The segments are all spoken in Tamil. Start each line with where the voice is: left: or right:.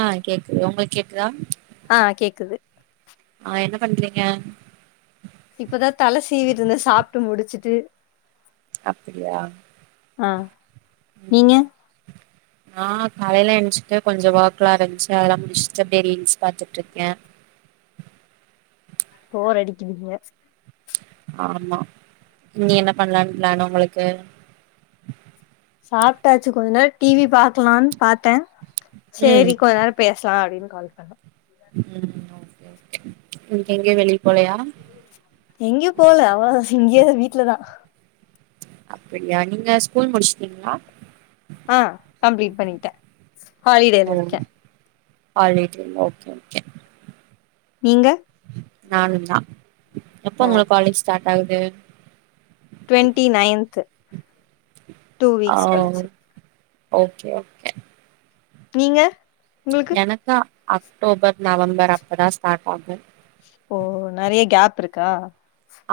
right: ஆஹ் கேக்குது உங்களுக்கு கேக்குதா
left: ஆ கேக்குது
right: ஆ என்ன பண்றீங்க
left: இப்பதான் தலை சீவிட்டு இருந்தேன் சாப்பிட்டு முடிச்சுட்டு
right: அப்படியா
left: ஆ நீங்க
right: நான் காலையில என்சிட்டு கொஞ்சம் [inaudible] அதெல்ல முடிச்சுட்டு அப்படியே ரீல்ஸ் பாத்துட்டு இருக்கேன்
left: போர் அடிக்குங்க
right: ஆமா நீ என்ன பண்ணலாம் பணும் உங்களுக்கு
left: சாப்பிட்டாச்சு கொஞ்ச நேரம் டிவி பாக்கலாம்னு பாார்த்தேன்
right: ம்
left: சரி கொஞ்ச நேரம் பேசலாம் அப்படின்னு கால் சொண்ணா
right: உம் கே இன்க்கு எங்க வெளிய போலயா
left: எங்கயோ போல அவ எங்கயோ வீட்டுலதான்
right: அப்படியா நீங்க ஸ்கூல் முடிச்சட்டீங்களா
left: ஆஹ் கம்ப்ளீட் பண்ணிட்டேன் ஹாலிடேல இருக்கேன்
right: ஆ ஓகே
left: நீங்க
right: நானு தான் எப்ப
left: ஓ
right: உங்களுக்கு காலேஜ் ஸ்டார்ட் ஆகுது
left: டவெண்ட்டி நைன்த டூ
right: ஓ
left: வீக்ஸ் கழிச்சு
right: ஓகே ஓகே
left: நீங்க உங்களுக்கு
right: எனக்கு அக்டோபர் நவம்பர் அப்பதான் ஸ்டார்ட் ஆகும்
left: ஓ நிறைய கேப் இருக்கா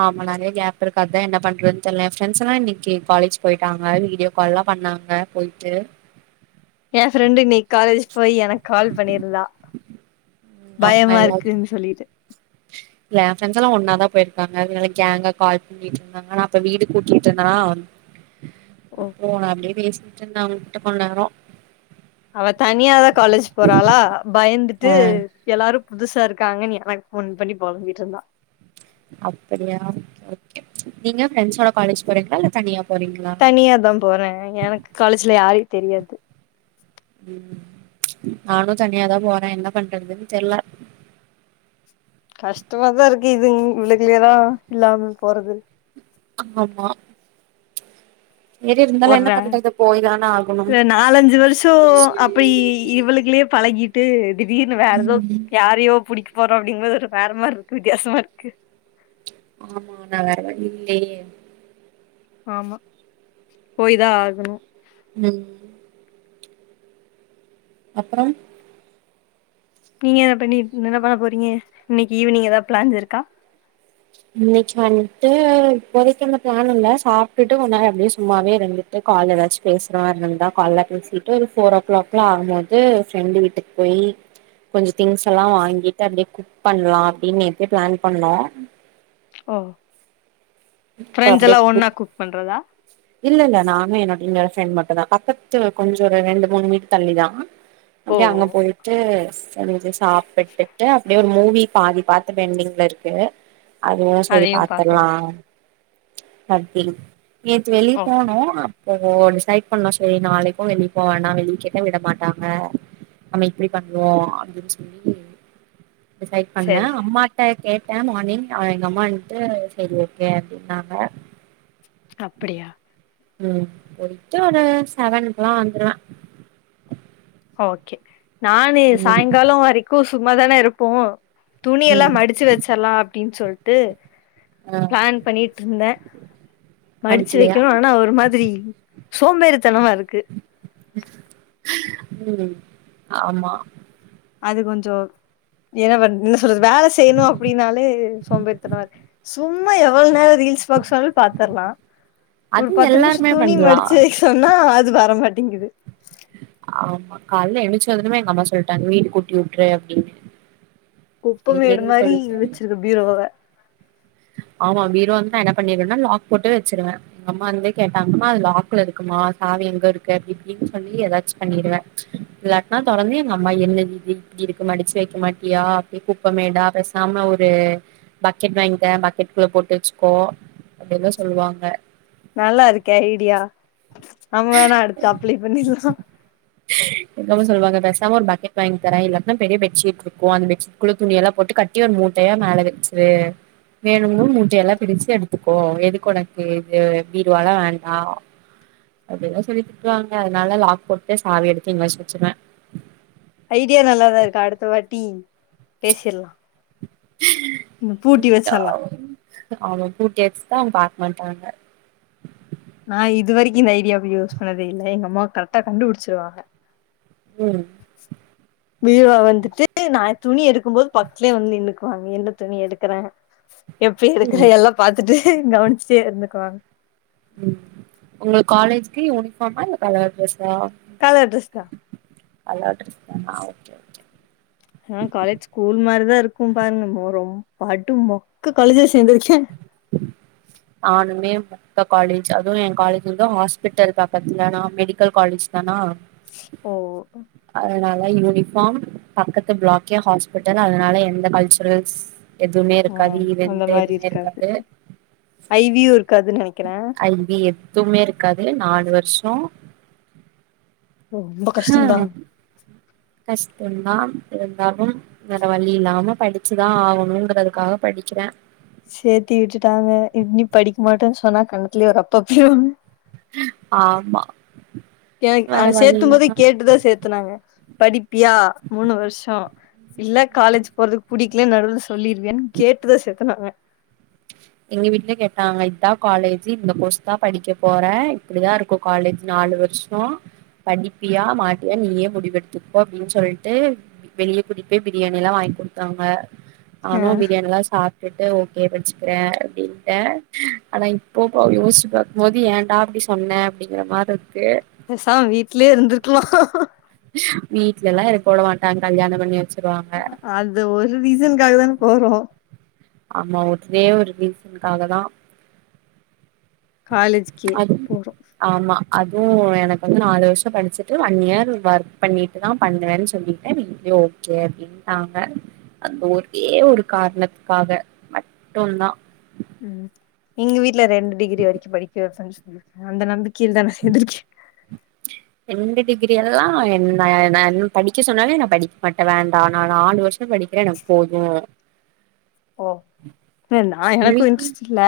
right: ஆமா நைய கேப் இருக்காதுான் என்ன பண்றதுன்ன தெரிய ரெண்ட் எல்லாம் இன்னைக்கு காலேஜ் போயிட்டாங்க வீடியோ கால் எல்லாம் நாங்க போயிட்டுு
left: என் ஃப்ரெண்டு இ நீ காலேஜ் போய் எனக்கு கால் பண்ணிருந்தா
right: ஆ ஃரஸ் எல்லாம் ஒன்னாதான் போயிருக்காங்க அதனால கேங்கா கால் பண்ணிட்டு இருந்தாங்க ஆனா அப்ப வீடு கூட்டிட்டு இருந்தேனா
left: ஓ
right: அம் அப்படியே பேசினட்டு இருந்தா அவங்கிட்ட கொஞ்ச நேரம்
left: அவ தனியாதான் காலேஜ் போறாளா
right: ஆ
left: பயந்துட்டு எல்லாரும் புதுசா இருக்காங்கன்னு எனக்கு போன் பண்ணி போதும் வீட்டு இருந்தான்
right: அப்படியா கே நீங்க ரெண்ட்ஸோட காலேஜ் போறீங்களா இல்ல தனியா போறீங்களா
left: தனியா தான் போறேன் எனக்கு காலேஜ்ல யாாரையும் தெரியாது
right: ம் நானு தனியாதா போறே என்ன பண்றதுன்னு தெர்ல
left: கஷ்டமாதான் இருக்கு இது இக்கலயதான் இல்லாமே போறது
right: ஆமா இருந்தும் என்ன பண்ண இது போயதான்
left: இ நாலஞ்சு வருஷம் அப்படி இவளுக்குலயே பழகிட்டு திடீர்னு வேற ஏதோ
right: ம்
left: யாரையோ பிடிக்க போறோம் அப்படிங்கபது ஒரு வேறமாிர இருக்கு வித்தியாசமா இருக்கு
right: ஆமா நான் வேற வழி இல்லைய
left: ஆமா போய தான் ஆகணும்
right: உம் அப்புறம்
left: நீங்க என்த பண்ணி என்ன பண்ண போறீங்க இன்னைக்கு ஈவினிங் ஏதாவது பிளான்ஸ் இருக்கா
right: இன்னைக்கு வந்துட்டு போதைக்குன்ன பிளான் இல்ல சாப்பிட்டுட்டு உன்னா அப்படியே சும்மாவே இருந்துட்டு காலைல வச்சு பேசுறவா இரு தான் கால பேசிட்டு ஒரு ஃபோர் ஓ கிளாக்ல ஆகபோது ஃரெண்டு வீட்டுக்கு போய் கொஞ்சம் திங்ஸ் எல்லாம் வாங்கிட்டு அப்படியே குக் பண்ணலாம் அப்படின்னு நத்த பிளான் பண்ணோம்
left: ஓ
right: இப்ப
left: பிரெஞ
right: அப்டியே
left: எல்லாம் ஒன்னா குக் பண்றதா
right: இல்ல இல்ல நானே என்னோட மட்டும் தான் பக்கத்து கொஞ்சம் ஒரு ரெண்டு மூணு மீட் தள்ளிதான் அப்படியே அங்க
left: ஓ
right: போயிட்டு செஞ்சு சாப்பிட்டுட்டு அப்படியே ஒரு மூவி பாதி பாார்த்து வெண்டிங இருக்கு அதுாம் சரி
left: அதையு பாக்கணு
right: பத்துிரலாம் அ நேற்று வெளியே
left: ஓ
right: போனும் ஓ டிசைட் பண்ணா சரி நாளைக்கும் வெளியே போவேன்னா வெளிய கேட்டன் விட மாட்டாங்க நம்ம இப்படி பண்ணுவோம் அப்படின்னு சொல்லி டிசைட் பண்ண
left: சரி சரி
right: அம்மாிட்ட கே மார்னிங் அவன் எங்க அம்மா வந்துட்டு சரி ஓகே அப்படின்னாங்க
left: அப்படியா
right: உஹம் போயிட்டு ஒருட செவனுக்குல்லாம் வந்துருவேன்
left: ஓக்கே நானு சாய்ங்காலோ வரைக்கு சும்மாாதான இருப்போ. துணியெல்லா
right: ம்
left: மடிச்சு வச்சர்லா அப்டீன் சொல்ட்டு
right: ஆ
left: ப்ளான் பண்ணீட்டிருந்த. மடுச்சு
right: மணிக்குலயா
left: வைக்கணு. ஆனா ஒரு மாதிரி சோம்பேறித்தனமா இருக்கு.
right: உம் ஆமா
left: அது கொஞ்சோ என்ன வண் றது வேல செய்யணு அப்டீன்னாலே சோம்பேறித்தனமாருக்கு. சும்மா எவ்ளோ நேர ரீல்ஸ் பாக்க சொன்னல் பாத்தர்லா. ஒரு
right: அது
left: பத்து நிம்ஷோ
right: எல்லாருமே
left: துணி
right: பண்லா
left: மடிச்சு வைக் சொன்னா அது வரமாட் டிங்குது.
right: ஆமா கால்ல எணிச்சதுமே எங்க அம்மா சொல்லிட்டாங்க வீடு கூட்டி விட்று அப்டீனு
left: குப்ப மேடு மாரி வச்சிருக பீரோவ
right: ஆமா பீரோந்து நா என்ன பண்ணீருவேனா லாக் போட்டு வச்சிருவ. எங்க அம்மாந்து கேட்டாங்ன்னா அது லாக்ல இருக்குமா மா சாவி எங்க இருக்கு அப்டி இப்டின் சொல்லி ஏதாச்சு பண்ணீருவ இல்லாட்னா தொறந்து எங்க அம்மா என்னதுஇது இப்டி இருக்கு. மடிச்சு வைக்க மாட்டியா அப்டி குப்பமேடா பேசாம ஒரு பக்கெட் வாங்கி க பக்கெட்க்குள்ள போட்டு வச்சுக்கோ அப்டின்தா சொல்லுவாங்க.
left: நல்லா இருக்கே ஐடியா. நம் வேணா அடுசத்து அப்ளை பண்ணிர்லா.
right: இருந்தாலு சொல்வாங்க பேசாம ஒரு பக்கெட் வாங்கி தர இல்லாட்னா பெரிய பெட்ஷீட் விக்கூ. அந்த பெட்ஷீட்குல்ல துணியெல்லா போட்டு கட்டி ஒரு மூ ட்டயா மேல வெச்ரூ வேணுங்போ மூட்ட எல்லா பிரிச்சு எடுத்துக்கோ. எதுக்கொனக்கு இது பீர்வாலா வேண்டா. அப்டில்லா சொல்லி திட்டுவாங்க. அதுனால லாக் போட்டு சாவி எடுத்து எங்காச்சு வச்சுருவ.
left: ஐடியா நல்லாதா இருக்கு அடுத்த வாட்டி பேசிர்லா. பூட்டி
right: [unintelligible]
left: வச்சர்லா
right: தான் ப மாட்டாங்க.
left: நா இது வரைக்கு இந்த ஐடியாவ யூஸ் பண்ணதே இல்ல. எங்க அம்மா கரெக்டா கண்டுபுடிச்சுருவாங்க.
right: உம்
left: பீர்வா வந்துட்டு நா துணி எடுக்கும் போது பக்த்லயே வந்து நின்னுக்குவாங்க. என்ன துணி எடுக்கற எப்டி எடுக்கற
right: ம்
left: எல்லா பாத்துட்டு கவனிச்ட்டே இருந்துக்குவாங்க.
right: உங்களுக் காலேஜ்க்கு யூனிஃபார்மா இல்ல கலர் ட்ரெஸா?
left: கலர் ட்ரெஸ்தா
right: கலர் ட்ரெஸ்தானா ஒக்கே ஒக்கே.
left: ஆனா காலேஜ் ஸ்கூல் மாரிதா இருக்கு பாருங்கமோ ரொம்ப படு மொக்க காலேஜ்வ சேந்திருக்க.
right: ஆனுமே மொக்க காலேஜ் அதுவு என் காலேஜ் வந்து ஹாஸ்பிட்டல் பக்கத்துல நா மெடிக்கல் காலேஜ் தானா
left: ஓ
right: ல யூனிஃபார்ம் பக்கத்து பிளாக்கே ஹாஸ்பிட்டல் அதனால எந்த கல்ச்சுரல்ஸ் எதுமே இர்க்காது ஈவண்டு எதுமே இர்க்கா
left: ஐவியூர்
right: ஐவி எதுமே இருக்காது. நாலு வர்ஷோ
left: ஓ ரொம்ப கஷ்டந்தா
right: கஷ்டந்தா இருந்தாலும் வேற வழி இல்லாம படிச்சுதா ஆகணுன்றதுக்காக படி படிக்கிற.
left: சேத்தி விட்டுட்டாங்க இன்னி படிக் மாட்டோன்னு சொன்னா கன்னத்துலயே ஒரு அப்பப்பீருவாங்.
right: ஆமா
left: என அ
right: வேற வழி
left: சேர்த்தும்போதே
right: இல்லாம
left: கேட்டுதா சேத்தனாங்க. படிப்பியா மூணு வர்ஷோ இல்ல காலேஜ் போறதுக் புடிக்கலன் நடுவுல சொல்லிருவியான் கேட்டுதா சேத்தனாங்க.
right: எங்க வீட்ல கேட்டாங்க இத்தா காலேஜு இந்த கோர்ஸ்தா படிக்க போற இப்படிதா இருக்கு காலேஜ் நாலு வ ர்ஷோ படிப்பியா மாட்டியா நீயே முடிவெடுத்துக்கோ அப்டின் சொல்ட்டு வெளிய கூட்டிட் போய் பிரியாணி எல்லா வாங் கி குடுத்தாங்க.
left: ஆ
right: நானூ பிரியாணில்லா சாப்ட்டுட்டு ஓகே ப வுக்கிறேன் அப்டின்ட ஆனா இப்போ யோசிச்சு பாக்கும்போது ஏன்டா அப்டி சொன்ன அப்டிங்கற மாருக்கு
left: பேசமா வீட்லயே இருந்துர்க்லா
right: வீட்லல்லா இருக்க வுடமாட்ட கல்யாணம் பண்ணி வெச்சு
left: அந்த ஒரு ரீசனுக்காக தான போறோ
right: ஆமா ஒரே ஒரு ரீசனுக்காக தா
left: காலேஜ்கே
right: அது
left: போறோ
right: ஆமா அதுவு எனக்கு வந்து நாலு வர்சொ படிச்சுட்டு ஒன் இயர் ஒர்க் பண்ணிட்டு தா பண்ணுவேன்னு சொல்லிட்ட வீட் ஓகே அப்டின்டாங்க அந்த ஒரே ஒரு காரணத்து காக மட்டுந்தா
left: ம் எங்க வீட்டுல ரெண்டு டிகிரி வரைக்கு படிக்க வெப்பன் சொல்லிருக் அந்த நம்பிக்கைல தா நா [unintelligible]
right: ரெண்டு டிகிரி எல்லா என்ன படிக்க சொன்னாலே நா படிக்க மாட்ட வேண்டா நா நாலு வருசொ படிக் எனக் போது
left: ஓ நா
right: எங்க
left: எனக்கு
right: வீட்ல
left: இன்ட்ரெஸ்ட் இல்ல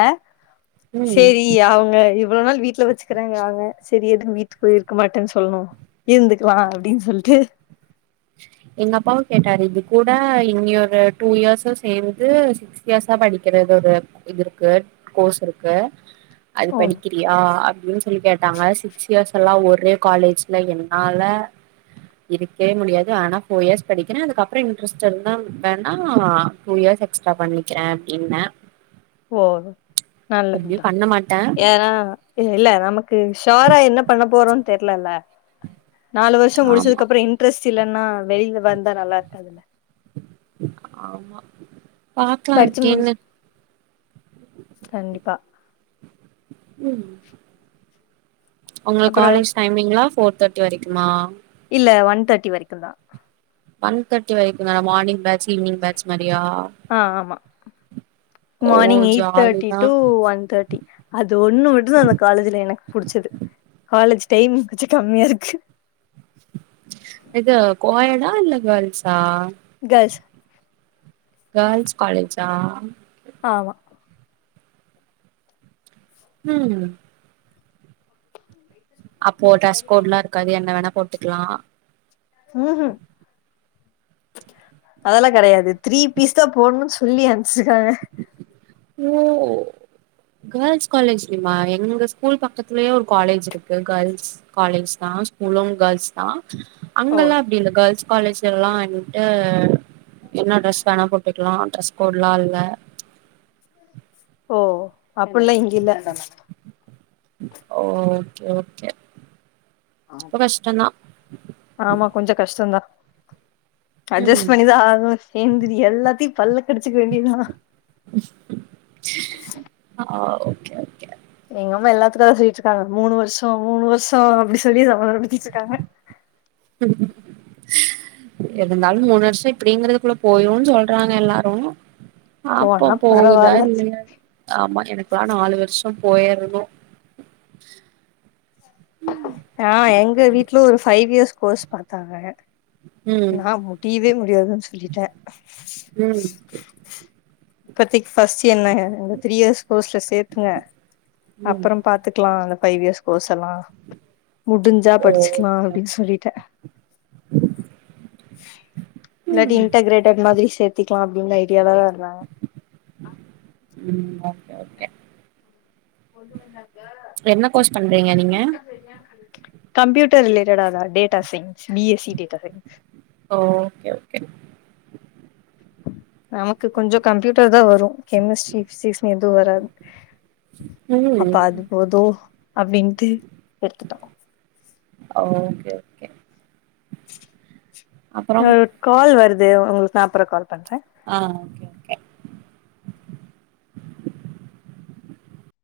right: ம்
left: சேரி அவங்க இவ்ளோ நாள் வீட்ல வெச்சுக்குறாங்க [unintelligible] செரி எதுவு வீட்டு போய் இருக்க மாட்டேன்னு சொல்லணு இருந்துக்லா அப்டின்னு சொல்டு
right: எங்க அப்பாவு கேட்டாரு இது கூட இன்னியொரு ஒரு டூ இயர்ஸும் சேந்து சிக்ஸ் இயர்சா படிக்கறது ஒரு இது இருக்கு கோர்ஸ் இருக்கு அது
left: ஓ
right: படிக்கிறியா அப்டின்னு சொல்லி கேட்ட டாங்க சிக்ஸ் இயர்ஸ் எல்லா ஒரே காலேஜ்ல என்னால இருக்கவே முடியா து ஆனா போர் இயர்ஸ் படிக்கிற அதுக்கப்ரொ இன்டரஸ்ட் இருந்தா வேணா டூ இயர் எக்ஸ்ட்ரா பண்ணிக்கிற என்ன
left: ஓ நல்லதுதா
right: பண்ண மாட்டே
left: ஏன்னா இல்ல நமக்கு ஷ்யாரா என்ன பண்ண போறோ தெர்லல நாலு வருசொ
right: ஆமா
left: முடிச்சதுக்கப்ரோ இன்ட்ரெஸ்ட் சிலன்னா வெளியில வந்தா நல்லா இருக்காதுல
right: ஆமா பாக்லா
left: படிச்சு
right: எப்டீன்னு
left: முடிச்சு கண்டிப்பா
right: ம் உங்க
left: அப்புறோ
right: காலேஜ் டைமிங்லா போர் தேர்டி வரைக்குமா
left: இல்ல ஒன் தேர்டி வரைக்குந்தா
right: ஒன் தேர்டி வரைக்குந்தா மார்னிங் பேட்ச் ஈவினிங் பேட்ச மாரியா
left: ஆ ஆமா
right: ஓ
left: மார்னிங் எயிட் தேர்ட்டி
right: ஜாலிதா
left: டூ ஒன் தேர்ட்டி அது ஒண்ணு மட்டு தா அந்த காலேஜ்ல எனக்கு புடிச்சது காலேஜ் டைம் கொஞ்ச கம்மியா இருக்கு
right: இது கோயடா இல்ல கேல்ஷா
left: கேல்ஸ்
right: கேர்ள்ஸ் காலேஜா
left: ஆமா
right: ம் அப்போ ட்ரெஸ் கோட்லா இருக்காது என்ன வேணா போட்டுக்லா
left: ம்ஹும் அதெல்லா கெடையாது த்ரீ பீஸ் தான் போடணுன்னு சொல்லி அனுப்ச்சிருக்காங்க
right: ஓ கேர்ள்ஸ் காலேஜ் லியுமா எங்க ஸ்கூல் பக்கத்திலயே ஒரு காலேஜ் இருக்கு கேர்ள்ஸ் காலேஜ் தா ஸ்கூலு கேர்ள்ஸ் தா
left: ஓ
right: அங்கல்லா அப்டி இல்ல கேர்ள்ஸ் காலேஜ் ல எல்லா வந்துட்டு என்ன ட்ரெஸ் வேணா போட்டுக்லா ட்ரெஸ் கோட்லா இல்ல
left: ஓ அப்புட்லா இங்க இல்ல
right: ஓ ஓகே ஓகே ரொம்ப கஷ்டந்தா
left: ஆமா கொஞ்சம் கஷ்டம்தான் அட்ஜஸ்ட்
right: ம்
left: பண்ணிதான் ஆகும் சேர்ந்திரி எல்லாத்தையும் பல்ல கிடிச்சக்க வேண்டியதுதான்
right: ஆஹ ஓகே ஓகே
left: எங்கம்மா எல்லாத்துக்கும் அதான் சொல்லிட்டு இருக்காங்க மூணு வருஷம் மூணு வருஷம் அப்படி சொல்லி சமாதானம் படுத்திட்டு இருக்காங்க [inaudible]
right: [unintelligible] இருந்தாலும் மூணு வருஷம் இப்படிங்கிறதுக்குள்ள போய்ரும்ன்னு சொல்றாங்க எல்லாரும் பாப்போ
left: போனா
right: போகுதா
left: பரவால்ல
right: இல்லயானு ஆமா எனக்குல்லாம் நாளு வருஷம் போயிருக்கும்
left: ஆஹ் எங்க வீட்ல ஒரு ஃபைவ் இயர்ஸ் கோர்ஸ் பாத்தாங்க
right: ம்
left: நான் முடியவே முடியாதுன்னு சொல்லிட்டேன்
right: உம்
left: இப்பத்திக்கு ஃபர்ஸ்ட் என்ன த்ரீ இயர்ஸ் கோர்ஸ்ல சேத்துங்க
right: ம்
left: அப்புறம் பாத்துக்கலாம் அந்த ஃபைவ் இயர்ஸ் கோர்ஸ் எல்லாம் முடிஞ்சா படிச்சுக்கலாம்
right: ஓகே
left: அப்படின்னு சொல்லிட்டேன்
right: ஓகே
left: இல்லாட்டி இன்டகிரேடட் மாதிரி சேத்திக்கலாம் அப்டினு ஐடியால த
right: உம் ஓகே ஓகே
left: கொண்டு வந்தாங்க
right: என்ன கோர்ஸ் பண்றீங்க நீங்க
left: ஸ்றிங் அண்டு கம்ப்யூட்டர் ரிலேட்டடா தான் data science BSc data science
right: ஓ ஓகே ஓகே
left: நமக்கு கொஞ்சம் கம்ப்யூட்டர் தான் வரும் கெமிஸ்ட்ரி பிசிக்ஸ் எதுவு வராது அப்ப
right: ம்
left: அது போதும் அப்டின்ட்டு எடுத்துட்டோம்
right: ஓகே ஓகே அப்புறம்
left: கால் வருது உங்களுக்கு நா அப்புற கால் பன்ற
right: ஆஹ் ஓகே ஓகே